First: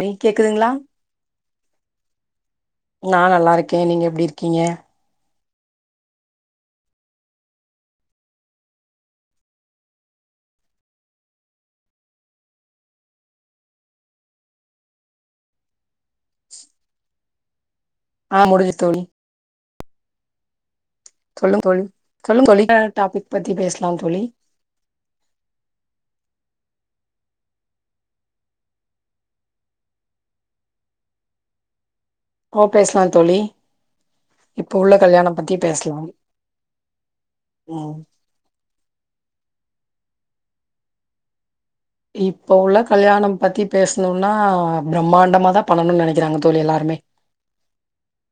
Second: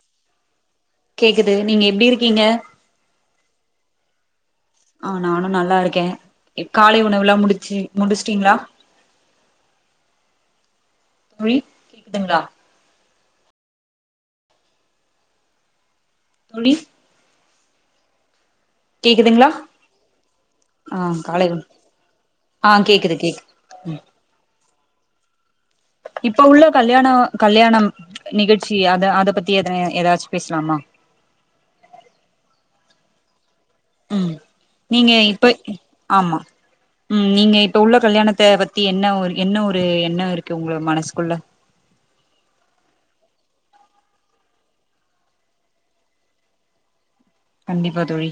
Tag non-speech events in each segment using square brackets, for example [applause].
தோழி கேக்குதுங்களா கேக்குது நீங்க எப்டி இருக்கீங்க நா நல்லா இருக்கே நீங்க எப்டி இருக்கீங்க ஆ நானு நல்லா இருக்கே காலை உணவுலெல்லா முடிச்சு முடிச்சுட்டீங்களா தோழி கேக்குதுங்களா தோழி ஆ முடிஞ்சு தொ இக்திங்கள சொல்லுங்க தோழி சொல்லுங்க தோழி ஆ என்னா கேக்குது டாபிக் கேக்கு பத்தி பெஸ்லாம் தோழி இப்ப உள்ள கல்யாணோ கல்யாணம் நிகழ்ச்சி அத அத பத்தி எத ஏதாச்சு பேச்லாமா ஓ பேசலா தோழி ம் இப்ப உள்ள நீங்க கல்யாணம் இப்ப பத்தி இப் பேசலாம் ஆமா ம் நீங்க இப்ப உள்ள ம் கல்யாணத்த பத் த்தி என்ன ஒரு என்ன ஒரு எண்ண இருக்கு உங்க மனசுக்குள்ள இப்போ உள்ள கல்யாணம் பத்தி பேசணும்னா பிரம்மாண்டமா தா பண்ணணும்ன்னு நெனைக்கிறாங்க தோழி எல்லாருமே கண்டிப்பா தோழி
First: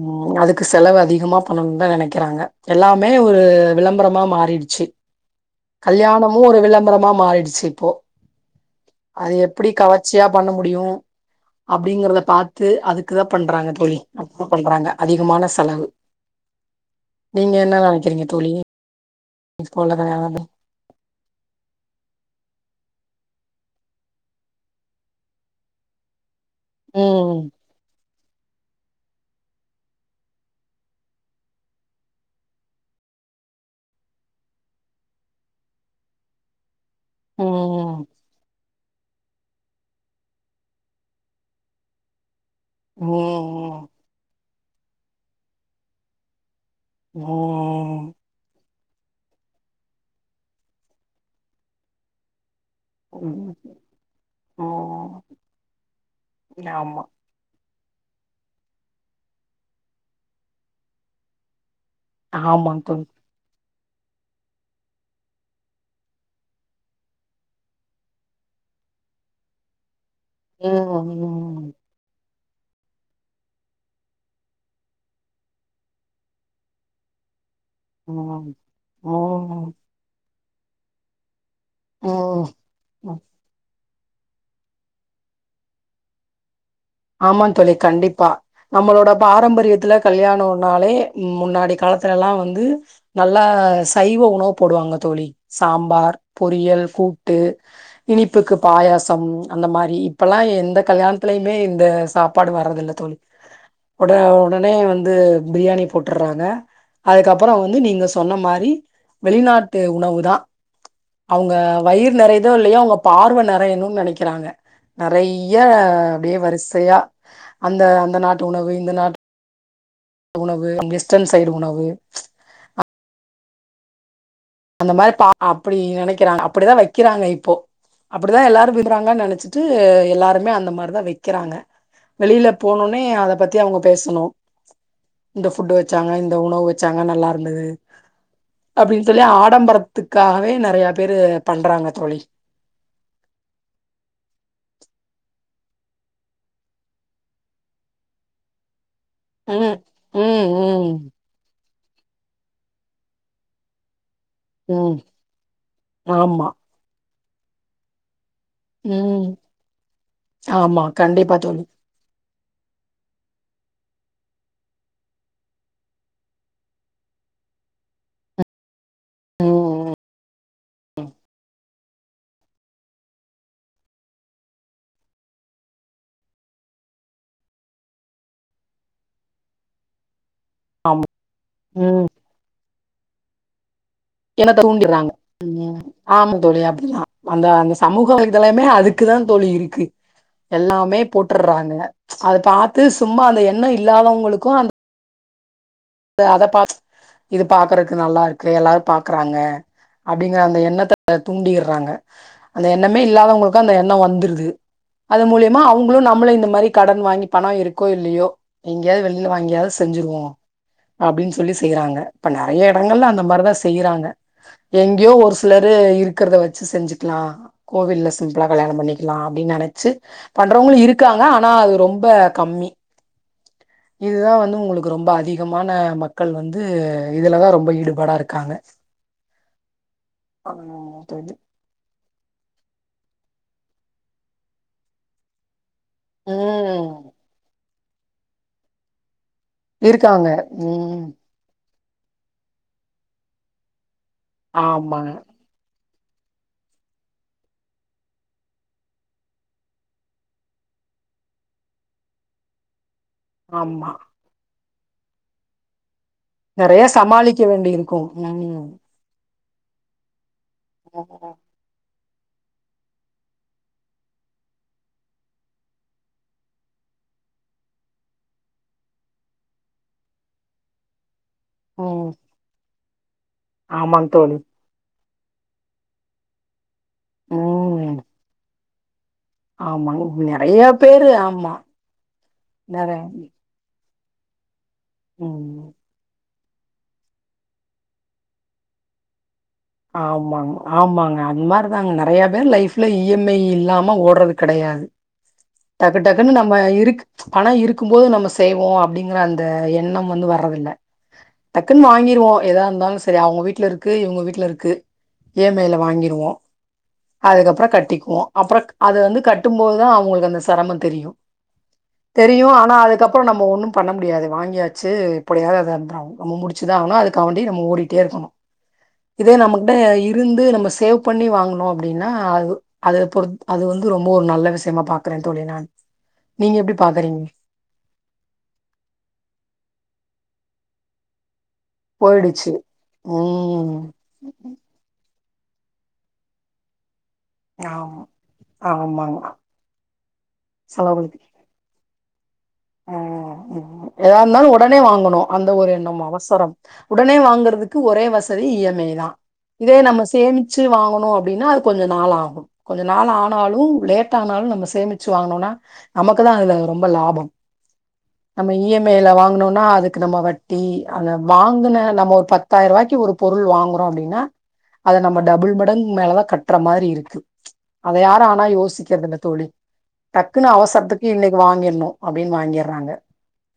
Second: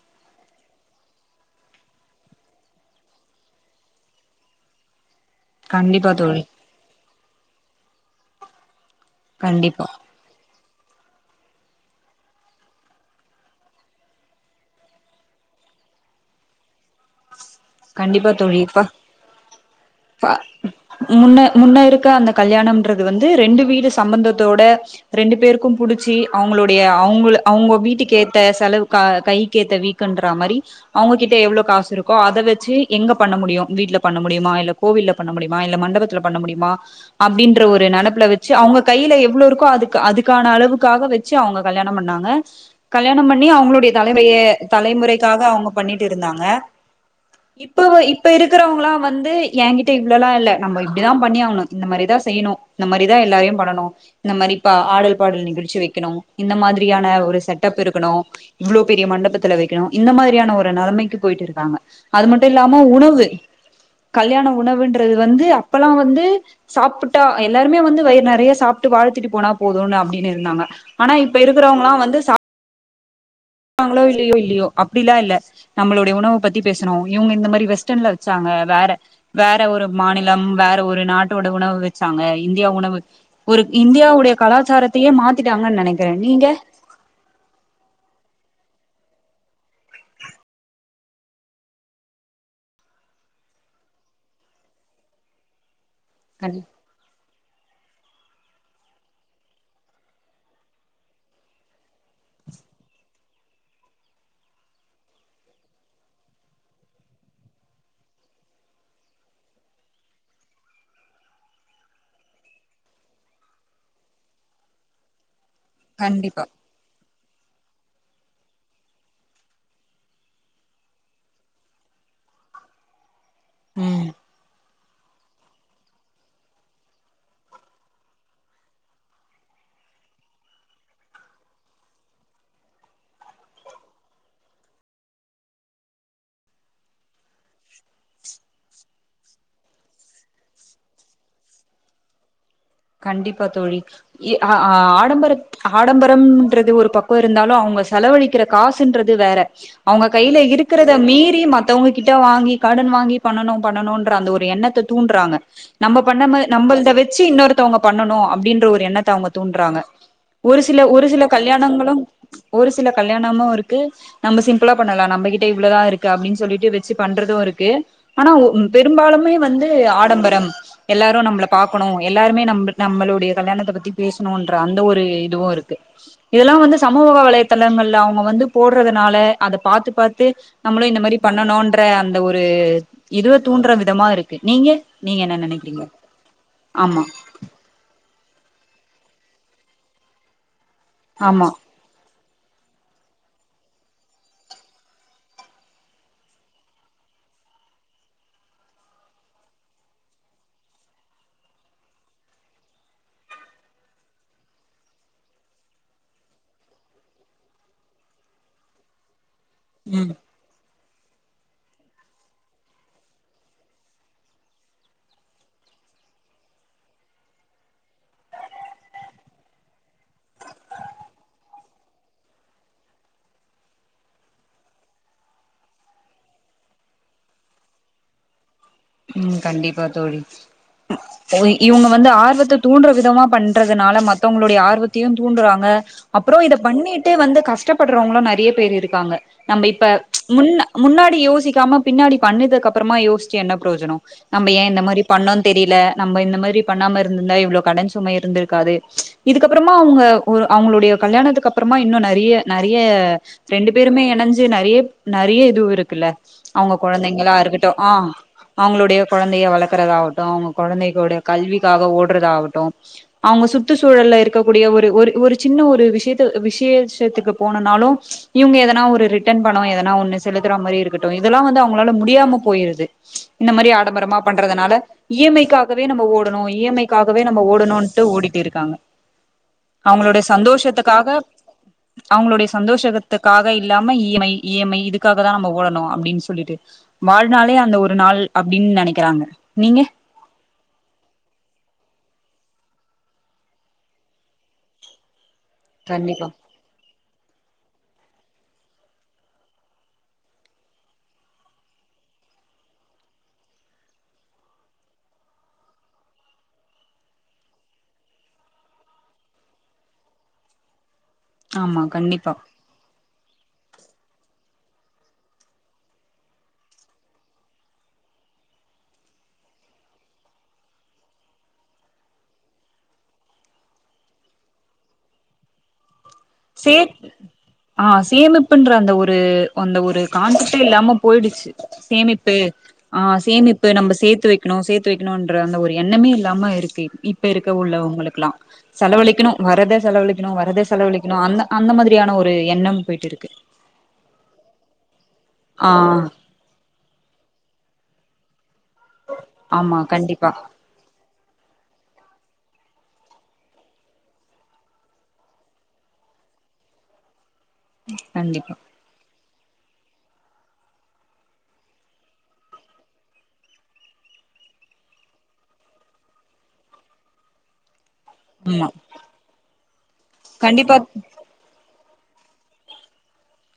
ம் அதுக்கு செலவு அதிகமா பண்ணணுனு தா நெனைக்கிறாங்க எல்லாமே ஒரு விளம்பரமா மாறிடுச்சு கண்டிப்பா கல்யாணமு தோழி ஒரு விளம்பரமா மாறிடுச்சு இப்போ அது எப்டி கண்டிப்பா கவச் சியா பண்ண முடியு அப்டிங்கறத பாத்து அதுக்குதா பண்றாங்கதா தோழி அப்பு பண்றாங்க அதிகமான செலவு நீங்க என்ன நெனைக்கிறீங்க கண்டிப்பா தோழி தோழிப்பா பா முன்ன முன்ன இருக்க அந்த கல்யாணம்ன்றது வந்து ரெண்டு வீடு சம்பந்தத்தோட ரெண்டு பேருக்கும் புடிச்சி அவங்களுடைய அவங்க ம் அவங்க வீட்டுக்கு ஏ ட செலவு கை கேத்த வீக்குன்ற மாரி அவங்ககிட்ட எவ்ளோ காசு இருக்கோ அத வச்சு எங்க பண்ண முடியு வீட்ல பண்ண முடியுமா இல்ல கோவில்ல பண்ண முடியுமா இல்ல மண்டபத்துல பண்ண முடியுமா அப்டின்ற ஒரு ம் நெனைப்புல வச் சு அவங்க கையில எவ்ளோ இருக்கோ அதுக்கு அதுக்கான அளவுக்காக வச்சு அவங்க கல்யாணம் பண்ணாங்க கல்யாணம் பண்ணி ம் அவங்களுடைய தலைவைய தலைமுறைக்காக அவங்க பண்ணிட்டு இருந்தாங்க இப்ப வை ம் இப்ப இருக்கிறவங்களா வந்து எயகிட்ட இவ்ளல்லா இல்ல நம்ம இப்டிதா பண்ணியாகணு இந்த மாரிதா செய்யணு இந்த மாரிதா ம் எல்லாரையு படனு இந்த மாரிப்ப ஆடல் ம் பாடல் நிகழ்ச்சி வைக்கணு இந்த ஆமா மாதிரியான ஒரு செட் டப் இருக்கணு இவ்வளோ பெரிய மண்டபத்துல வைக்கணு இந்த மாதிரியான ஒரு நெலமைக்கு போயிட்டு இருக்காங்க அது மட்டு இல்லாம ஆமாங் தோழி உணவு கல்யாண உணவுன்றது வந்து அப்பல்லா வந்து சாப்ட்டா எல்லாருமே வந்து வயிற நெறைய சாப்ட்டு வாழ்த்திட்டு போனா போதும்னு அப்டின்னு இருந்தாங்க ம் ஆனா இப்ப ம் இருக்கிறவங்களா வந்து சா ங்களோ இல்லயோ இல்லயோ அப்டிலா இல்ல நம்மளுட உணவ பத்தி பேசணு இவங்க இந்த மாரி டன்ல வச்சாங்க ம் வேற வேற ம் ஒரு மாநிலம் வேற ஒரு நாட் டோட உணவு வச்சாங்க ம் இந்தியா உணவு ஒரு இந்தியாவுடைய கலாச்சாரத்தையே மாத்திட்டாங்கன் நெனைக்கிற நீங்க ஆமாந் தோழி கண்டிப்பா நம்மளோட பாரம்பரியத்துல கல்யாணம்னாலே முன்னாடி காலத்துலல்லா வந்து நல்லா சைவ உணவு போடுவாங்க தோழி சாம்பார் பொரியல் கூ ட்டு இனிப்புக்கு பாயாசம் அந்த மாரி இப்பல்லா எந்த கல்யாணத்தலயுமே இந்த சாப்பாடு வர்றத இல்ல தோழி உட உடனே வந்து பிரியாணி போட்டுறாங்க அதுக்கப்பற வந்து நீங்க சொன்ன மாரி வெளிநாட்டு உணவு தா அவங்க வயிறு நெறையுதோ இல்லயோ அவங்க பார்வ நெறையணுனு நெனைக்கிறாங்க நெறைய அப்டியே கண்டிப்பா வரிசையா அந்த அந்த நாட்டு உணவு இந்த நாட்டு உணவு வெஸ்டர்ன் சைடு உணவு ம் அந்த மாரி பா அப்டி நெனைக்கிறாங்க அப்டிதா வைக்கிறாங்க இப்போ அப்டிதா எல்லாரு விடுறாங்கன்னு நெனைச்சிட்டு எல்லாருமே அந்த மாரிதா வைக்கிறாங்க வெளியில போனொன்னே அத பத்தி அவங்க பேசணு இந்த புஃட்டு வச்சாங்க இந்த உணவு வச்சாங்க நல்லா இருந்தது அப்டின்னு சொல்லி ஆ ஆடம்பரத்துக்காகவே நெறைய பேரு பண்றாங்க தோழி கண்டிப்பா தோழி இ அ ஆ ஆடம்பரத் ஆடம்பரம்ன்றது ஒரு பக்கோ இருந்தாலு அவங்க செலவழிக்கிற காசு சின்றது வேற ம் அவுங்க கையில ம் இருக் கிறத ம் மீறி மத்தவங்க கிட்ட வாங்கி கடன் வாங்கி பண்ணனு பண்ணனுன்ற அந்த ஒரு எண்ணத்த ம் தூன்றாங்க நம்ம பண்ண மா ஆமா நம்மல்த வச்சி இன்னொருத்தவங்க பண்ணணு அப்டின் ற ஒரு எண்ணத்த ம் அவுங்க தூண்றாங்க ஒரு சில ஆமா ஒரு சில கண்டிப்பா தோழி கல்யாணங்கள ஒரு சில கல்யாணமு இருக்கு நம்ம சிம்பிளா பண்ணலா நம்ப கிட்ட இவ்ளோதா இருக்கு அப்டின் சொல்லிட்டு வச்சி பண்றது இருக்கு ஆனா ஓ ம் பெரும்பாலுமே வந்து ம் ஆடம்பரம் எல்லாரு நம்பள பாக்கணு எல் லாருமே நம்ப் நம்பளுடைய கல்யாணத்த பத்தி பேசணுன்ற அந்த ஒரு இதுவு இருக்கு இதெல்லா வந்து சமூக வலைதளங்கள்ல அவுங்க வந்து போடுறதுனால அத பாத்து பாத்து நம்மளு இந்த மாரி பண்ணணுன்ற ம் அந்த ஒரு இதுவு தூண்ற விதமா இருக் கு என்னத்த நீங்க தூண்டிறாங்க நீங்க என்ன ம் நெனைக்கிறீங்க ஆமா தோழி அப்டிதா ஆமா அந்த அந்த சமூக வலைதலமே அதுக்குதா தோழி இருக்கு எல்லாமே ஆமா போட்டுர்றாங்க அத பாத்து சும்மா அந்த எண்ண இல்லாதவங்களுக்கு அந் த அத பா இது பாக்குறக்கு நல்லா இருக்கு எல்லாரு பாக்கறாங்க அப்டிங்கிற அந்த எண்ணத்த தூண்டிர்றாங்க அந்த எண்ணமே இல்லாதவங்களுக்கு அந்த எண்ண வந்துருது அது மூலியமா அவுங்களு நம்மள இந்த மாரி கடன் வாங்கி பண இருக்கோ இல்லையோ எங்கியாது வெளியில வாங்கியாது ம் செஞ்சுருவோ அப்டின் சொல்லி செய்யறாங்க இப்ப நெறைய எடங்கள்ல அந்த மார்தா செய்யறாங்க எங்கேயோ ஒரு சிலரு இருக்கறத வச்சு செஞ்சுக்லா கோவில்ல சிம்ப்ளா கல்யாண பண்ணிக்லா அப்டின் நெனச்சு பண்றவங்களு இருக்காங்க ஆனா அது ரொம்ப கம்மி இதுதா வந்து உங்களுக்கு ரொம்ப அதி கமான மக்கள் வந்து இதுலதா ரொம்ப ஈடுபாடா இருக்காங்க ம் கண்டிப்பா தோழி ஆமா தோழி ஓய் இவுங்க வந்து ஆர்வத்த தூண்டுற விதமா பண்றதுனால மத்தவங்களுடைய ஆர்வத்தையு தூண்டுறாங்க அப்றோ இத ம் பண்ணிட்டு வந்து கஷ்டப்படுறவங்களு நெறைய பேர் இருக்காங்க நம்ப இப்ப இருக்காங்க முன்ன ம் முன்னாடி யோசிக்காம பின்னாடி பண்ணுதுக்கு அப்றமா யோச்சி என்ன ப்ரோஜனோ நம்ம ஏ இந்த மாரி ஆமாங்க பண்ணோந் தெரியில நம்ப இந்த மாரி பண்ணாம இருந்துந்தா இவ்ளோ கடன் சுமை இருந்துருக்காது இதுக்கப்றமா அவுங்க ஒரு அவுங்களுடைய கல்யாணத்துக்கு அப்றமா இன்னு நெறைய நெறைய ரெண்டு ஆமா பேருமே எனஞ்சி நெறைய நெறைய இது இருக்குல்ல அவுங்க நெறைய கொழந்தைங்களா சமாளிக்க இருக்கட்டு வேண்டி ஆ இருக்கும் ம் ளுடைய கொழந்தைய வளக்கறதாகட்டு அவுங்க கொழந்தைகளுடைய ம் கல்விக்காக ஓடுறதாகட்டு அவுங்க சுற்று சூழல்ல இருக்கக் கூடிய ஒரு ஒரு ஒரு சின்ன ஒரு விஷியத்த விசேஷத்துக்கு போனனாலு இவுங்க எதனா ஒரு ரிட்டன் பணோ எதனா ஒன்னு செலுத்துற மாரி இருக்கட் டு இதெல்லா வந்து அவுங்களால ம் முடியாம போயிருது இந்த மாரி ஆமாங் ஆடம்பரமா தோழி பண்றதுனால இ எம் ஐக் காகவே நம்ப ஓடணு இ எம் ஐக் காகவே நம்ப ம் ஓடணுன்ட்டு ஓடிட் இருக்காங்க ஆமாங் அவங்களுடைய நெறைய சந்தோஷத்துக்காக பேரு ஆமா அவங்களுடைய நெறைய சந்தோஷத்துக்கா க இல்லாம E M I E M I இதுக்காக தா நம்ம ம் ஓடணு அப்டின் சொல்லிட்டு வாழ்நாளே அந்த ஒரு நாள் அப்டின் நெனைக்கறாங்க நீங்க ஆமாங்க ஆமாங்க அந் மாரி தாங்க நெறைய பேர் லைஃப்ல இ எம் ஐ இல்லாம ஓடறது கெடையாது டக்கு கண்டிப்பா டக்குன் நம் ம இருக் பண இருக்கு போது நம்ம செய்வோ அப்டிங்கற அந்த எண்ணம் வந்து வர்றதில்ல டக்குன் வாங்கிருவோ எதா இருந்தாலு செரி அவங்க வீட்ல இருக்கு இவுங்க வீட்ல இருக் கு இ எம் ஐ ல வாங்கிருவோ அதுக்கப்பற கட்டிக்குவோ அப்பறக் அது வந்து கட்டும்போதுதா அவுங்களுக்கு அந்த செரம தெரியும் ஆமா கண்டிப்பா தெரியு ஆனா அதுக்கப்பறம் நம்ம ஒண்ணும் பண்ண முடியாது வாங்கியாச்சு இப்டியாவது அத [unintelligible] நம்ம முடிச்சுதா ஆவனு அதுக்காவண்டி நம்ம ஓடிட்டே இருக்கனு இதே நம்மகிட்ட இருந்து நம்ம சேவ் பண்ணி வாங்குனோ அப்டின்னா அது அது பொறுத் அது வந்து ரொம்ப ஒரு நல்ல விஷயமா பாக்குறே தோழி நானு சேத் ஆ சேமிப்புன்ற அந்த ஒரு அந்த ஒரு கான்செப்ட்டே இல்லாம போயிடிச்சு சேமிப்பு போயிடுச்சு. ஆ சேமிப்பு ம். நம்ப சேத்து வெக்கணும் சேத் து வெக்கணுன்ற அந்த ஒரு எண்ணமே இல்லாம இருக்கு இப் ப இருக்க ஆமா, உள்ளவங்களுக்குள்லா ஆமாங்க. செலவழிக்கணு வரத செலவழிக்கணு வரத செலவழிக்கணு செலவழிக் அந்த அந்த மாதிரியான ஒரு எண்ணம் போய்ட்டு இருக்கு ம் எதா இருந்தாலு ஒடனே வாங்கணு அந்த ஒரு ஆ எண்ணம் அவசரம் உடனே வாங்கறதுக்கு ஒரே வசதி இ எம் ஐ தா இதே ஆமா நம்ம கண்டிப்பா சேமிச் சி வாங்கணு அப்படின்னா அது கொஞ்ச நாள் ஆகு கொஞ்ச நாள் ஆனாலும் லேட்டானாலு நம்ம சேமிச்சு வாங்கனோம்னா நமக்கு தா அதுல ரொம்ப லாபம் நம்ம கண்டிப்பா இ எம் ஐ ல வாங்கனோம்னா அதுக்கு நம்ம வட்டி அங்க வாங்கன நம்ம ஒரு பத்தாயிரூவாய்க்கு ஒரு பொருள் வாங்குறோ அப்படின்னா அத நம்ம டபுள் மடங்கு மேலதா கட்ற மாரி இருக்கு அதையா ரு ஆனா ஆமா யோசிக்கிறதுல்ல தோழி டக்குன்னு கண்டிப்பா அவசரத்துக்கு இன்னைக்கு வாங்கின்ணு அப்டின் வாங்கிர்றாங்க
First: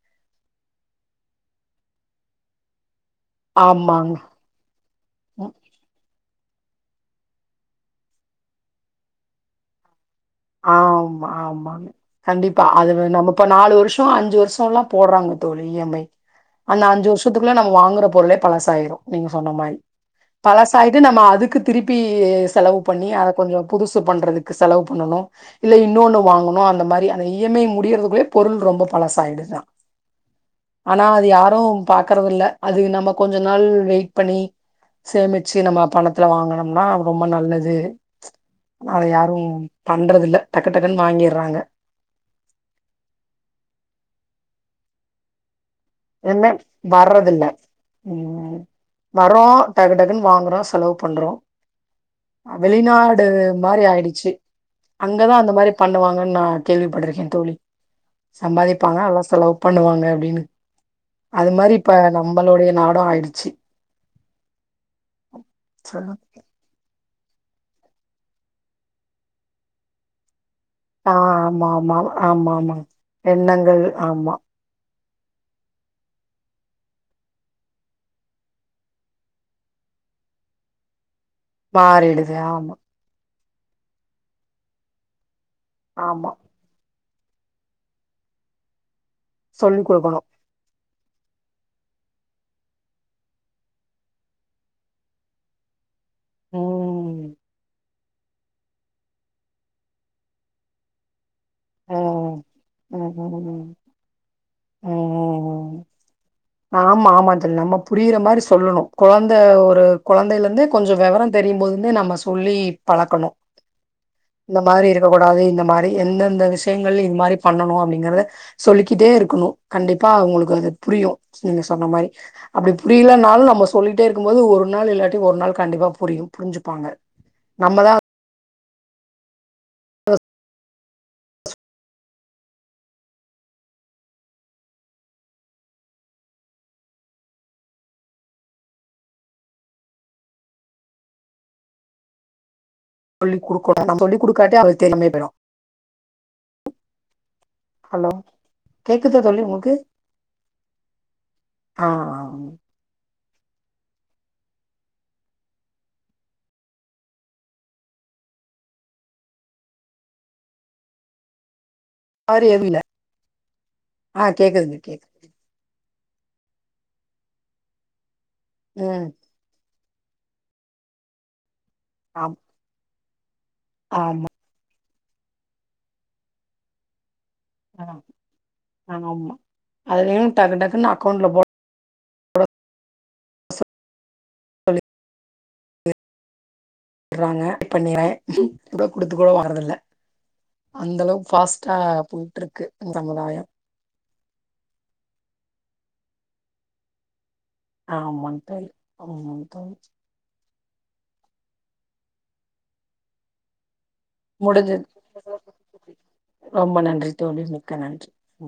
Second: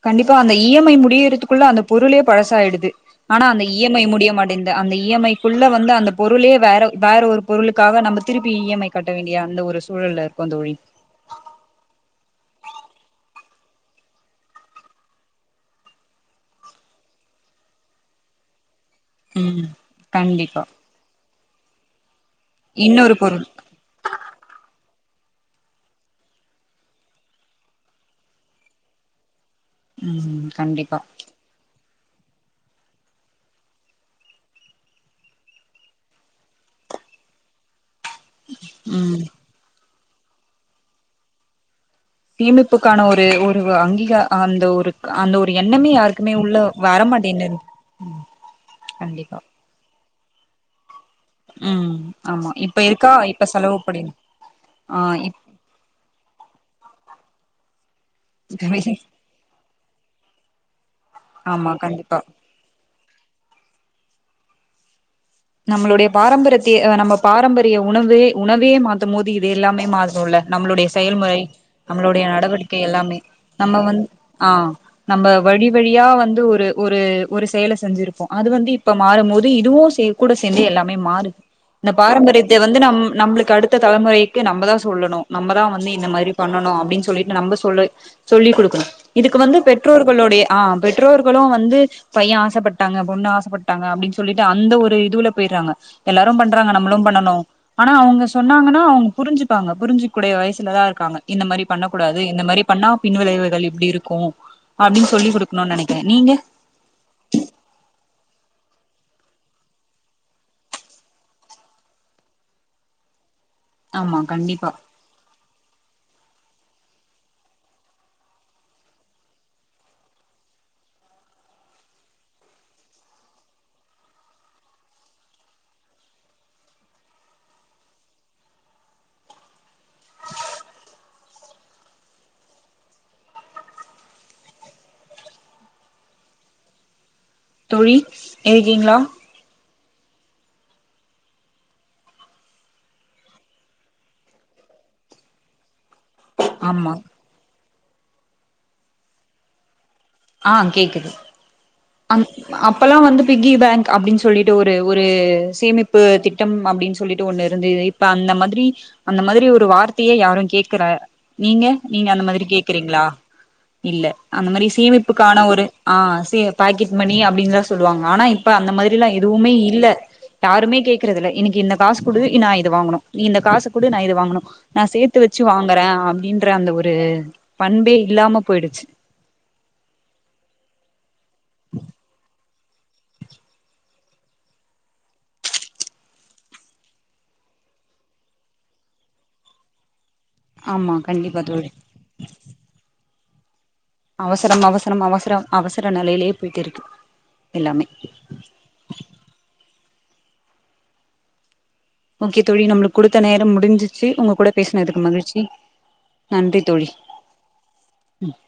கண்டிப்பா அந்த இ எம் ஐ முடியறதுக்குள்ள அந்த பொருளே பழசாயிடுது ஆனா அந்த இ எம் ஐ ஆமாங்க முடிய மாட் டேந்து அந்த இ எம் ஐ க்குள்ள வந்து அந்த பொருளே வேற வேற ஒரு பொருளுக்காக நம்ப திருப்பி இ எம் ஐ கட்ட வேண்டிய அந்த ஒரு சூழல்ல இருக்கோ தோழி ஆம்மா ஆம்மாங் கண்டிப்பா அது நம்ப இப்ப நாலு வருஷ அஞ்சு வருஷல்லா போடுறாங்க தோழி இ எம் ஐ அந்த அஞ்சு வருஷத்துக்குள்ள நம்ம வாங்குற பொருளே பழசாயிரு நீங்க சொன்ன ம் மாரி கண்டிப்பா பழசாயிட் இது நம்ம அதுக்கு திருப்பி செலவு பண்ணி இன்னொரு அத பொருள் கொஞ்ச புதுசு பண்றதுக்கு செலவு பண்ணணு இல்ல இன்னொன்னு வாங்கணு அந்த மாரி அந்த இ எம் ஐ முடியறதுக்குள்ளயே பொருள் ரொம்ப பழசாயிடுதா ம் கண்டிப்பா ஆனா அது யாரு பாக்குறதுல்ல அதுக்கு நம்ம கொஞ்ச நாள் வெயிட் பண்ணி சேமிச்சு நம்ம பணத்துல வாங்கனம்னா அது ரொம்ப நல்லது அத ம் யாரு பண்றது இல்ல டக்கு டக்குன்னு வாங்கிறாங்க சேமிப்புக்கான ஒரு ஒரு அங்கீகா அந்த ஒரு அந்த ஒரு எண்ணமே யாருக் என்ன வர்றதில்ல ம் கண்டிப்பா வறோ டக்கு டக்குன்னு வாங்குறோ செலவு பண்றோ ம் ஆமா இப்ப இருக்கா வெளிநாடு இப்ப செலவு மாரி படி ஆயிடுச்சி ஆ அங்கதா இப் அந்த மாரி பண்ணுவாங்கன்னு நா கேள்விப்பட்டிருக்கே தோழி சம்பாதிப்பாங்க எல்லா செலவு பண்ணுவாங்க அப்டின்னு அது ஆமா மாரி இப்ப கண்டிப்பா நம்பளுடைய நாடு ஆயிடுச்சி நம்மளுடைய சொல்லு பாரம்பரியத் தே நம்ம பாரம்பரிய உணவே உணவே மாத்தும் போது இது எல்லாமே மாறனும்ல நம்மளுடைய ஆ செயல்முறை ஆமா ஆமா நம்மளுடைய ஆமா ஆமா நடவடிக்கை எல்லாமே நம்ம எண்ணங்கள் வந் ஆமா ஆ நம்ம வழி வழியா வந்து ஒரு ஒரு ஒரு செயல செஞ்சிருப்போ அது வந்து இப்ப மாறும்போது இதுவு சே கூட சேந்து எல்லாமே மாறு இந்த மாறிடுது பாரம்பரியத்தை ஆமா வந்து நம் நம்புளுக்கு அடுத் த தலைமுறைக்கு நம்பதா சொல்லணு நம்பதா வந்து இந்த மாரி ஆமா பண்ணணு அப்டின் சொல்லிட்டு நம்ப சொல்ல சொல்லிக் குடுக்கணு இதுக்கு வந்து சொல்லி் குடுக்கணு பெற்றோர்களுடைய ஆ பெற்றோர்களு வந்து பைய ஆசப்பட்டாங்க பொண்ணு ஆசப்பட்டாங்க அப்டின் சொல்லிட்டு அந்த ஒரு இ துவுல போய்றாங்க எல்லாரு பண்றாங்க நம்மளு பண்ணனு ம் ஆனா அவங்க சொன்னாங்கன்னா அவங்க புரிஞ்சுப்பாங்க புரிஞ்சு கூடிய வயசுல தா இருக்காங்க இந்த மாரி பண்ணக்கூடாது ம் இந்த மாரி பண்ணா ம் பின்விளைவுகள் ம் இப்டி இருக்கு ம் அப்டின் சொல்லி ம் குடுக்கணுனு நெனைக்கிறே நீங்க ஆமா ஆமா தோழி நம்ம புரியிற மாரி சொல்லுணு கொழந்த ஒரு கொழந்தைையில இருந்தே கொஞ்சோ வெவர தெரியும்போதுந்தே நம்ம சொல்லி பழக்கணு ஆமா இந்த கண்டிப்பா மாரி இருக்க கூடாது இந்த மாரி எந்தெந்த விஷயங்கள் இது மாரி பண்ணணு அப்படிங்கறத சொல்லிக்கிட்டே இருக்கணு கண்டிப்பா உங்களுக்கு அது புரியு நீங்க சொன்ன மாரி அப்படி புரியலனாலு நம்ம சொல்லிட்டே இருக்கும்போது ஒரு நாள் இல்லாட்டி ஒரு நாள் கண்டிப்பா புரியு புரிஞ்சுப்பாங்க நம்மதா அ தோழி இருக்கீங்ளா சொல்லி குடுக்கணு நம்ம சொல்லிக்குடுக்காட்டி அவங்களுக்கு தெரியமே போய்டு ஆமா ஹலோ கேக்குது தோழி உங்களுக்கு ஆ கேக்குது ஆ ஆ. ஆன அப்பல்லா வந்து பிக்கி பேங்க் அப்டின்னு சொல்லிட்டு ஒரு ஒரு சேமிப்பு திட்டம் அப்டின்னு சொல்லிட்டு ஒன்னு இருந்துது இப்ப அந்த மாதிரி அந்த மாதிரி ஒரு வார்த்தையே யாரு கேக்குற நீங்க நீங்க அந்த மாதிரி மாரி எதுவும் இல்ல. கேக்குறீங்களா? இல்ல, ஆ அந்த மாரி கேக்குதுங்க கேக்குது. சேமிப்பு க்கான ஒரு ஆ சே பாக்கெட் மணி அப்படினுதா சொல்லுவாங்க ஆனா இப்ப அந்த மாதிரிலா ம் எ துவுமே இல்ல யாருமே கேக்குறதுல இன்னைக்கி இந்த காசு குடு ஆம் நா இது வாங்கணு நீ இந்த காசு குடு நா இது ஆமா வாங்கனு, நா சேத்து வச்சு வாங்குறே அப்படின்ற அந்த ஒரு ஆ, பண்பே இல்லாம போயிடுச்சு ஆமா, அதுலயு டக்கு டக்குன்னு அக்கோண்ட்ல போ ட்றாங்க பண்ணிட்றே இப்பலா குடுத்து கூட வாங்குறதில்ல ஆமா அந்தளவுக்கு கண்டிப்பா தோழி ஃபாஸ்ட்டா போயிட்ருக்கு சமுதாயம் அவசரம் அவசரம் அவசரம் அவசர நெலையிலேயே போயிட்டு இருக்கு எல்லாமே ஆமா தோழி ஆமா தோழி ஓகே தோழி நம்மளுக்கு குடுத்த நேரம் முடிஞ்சிச்சு உங்க கூட முடிஞ்சது பேசினதுக்கு மகிழ்ச்சி நன்றி ரொம்ப தோழி. நன்றி தோழி மிக்க நன்றி ம்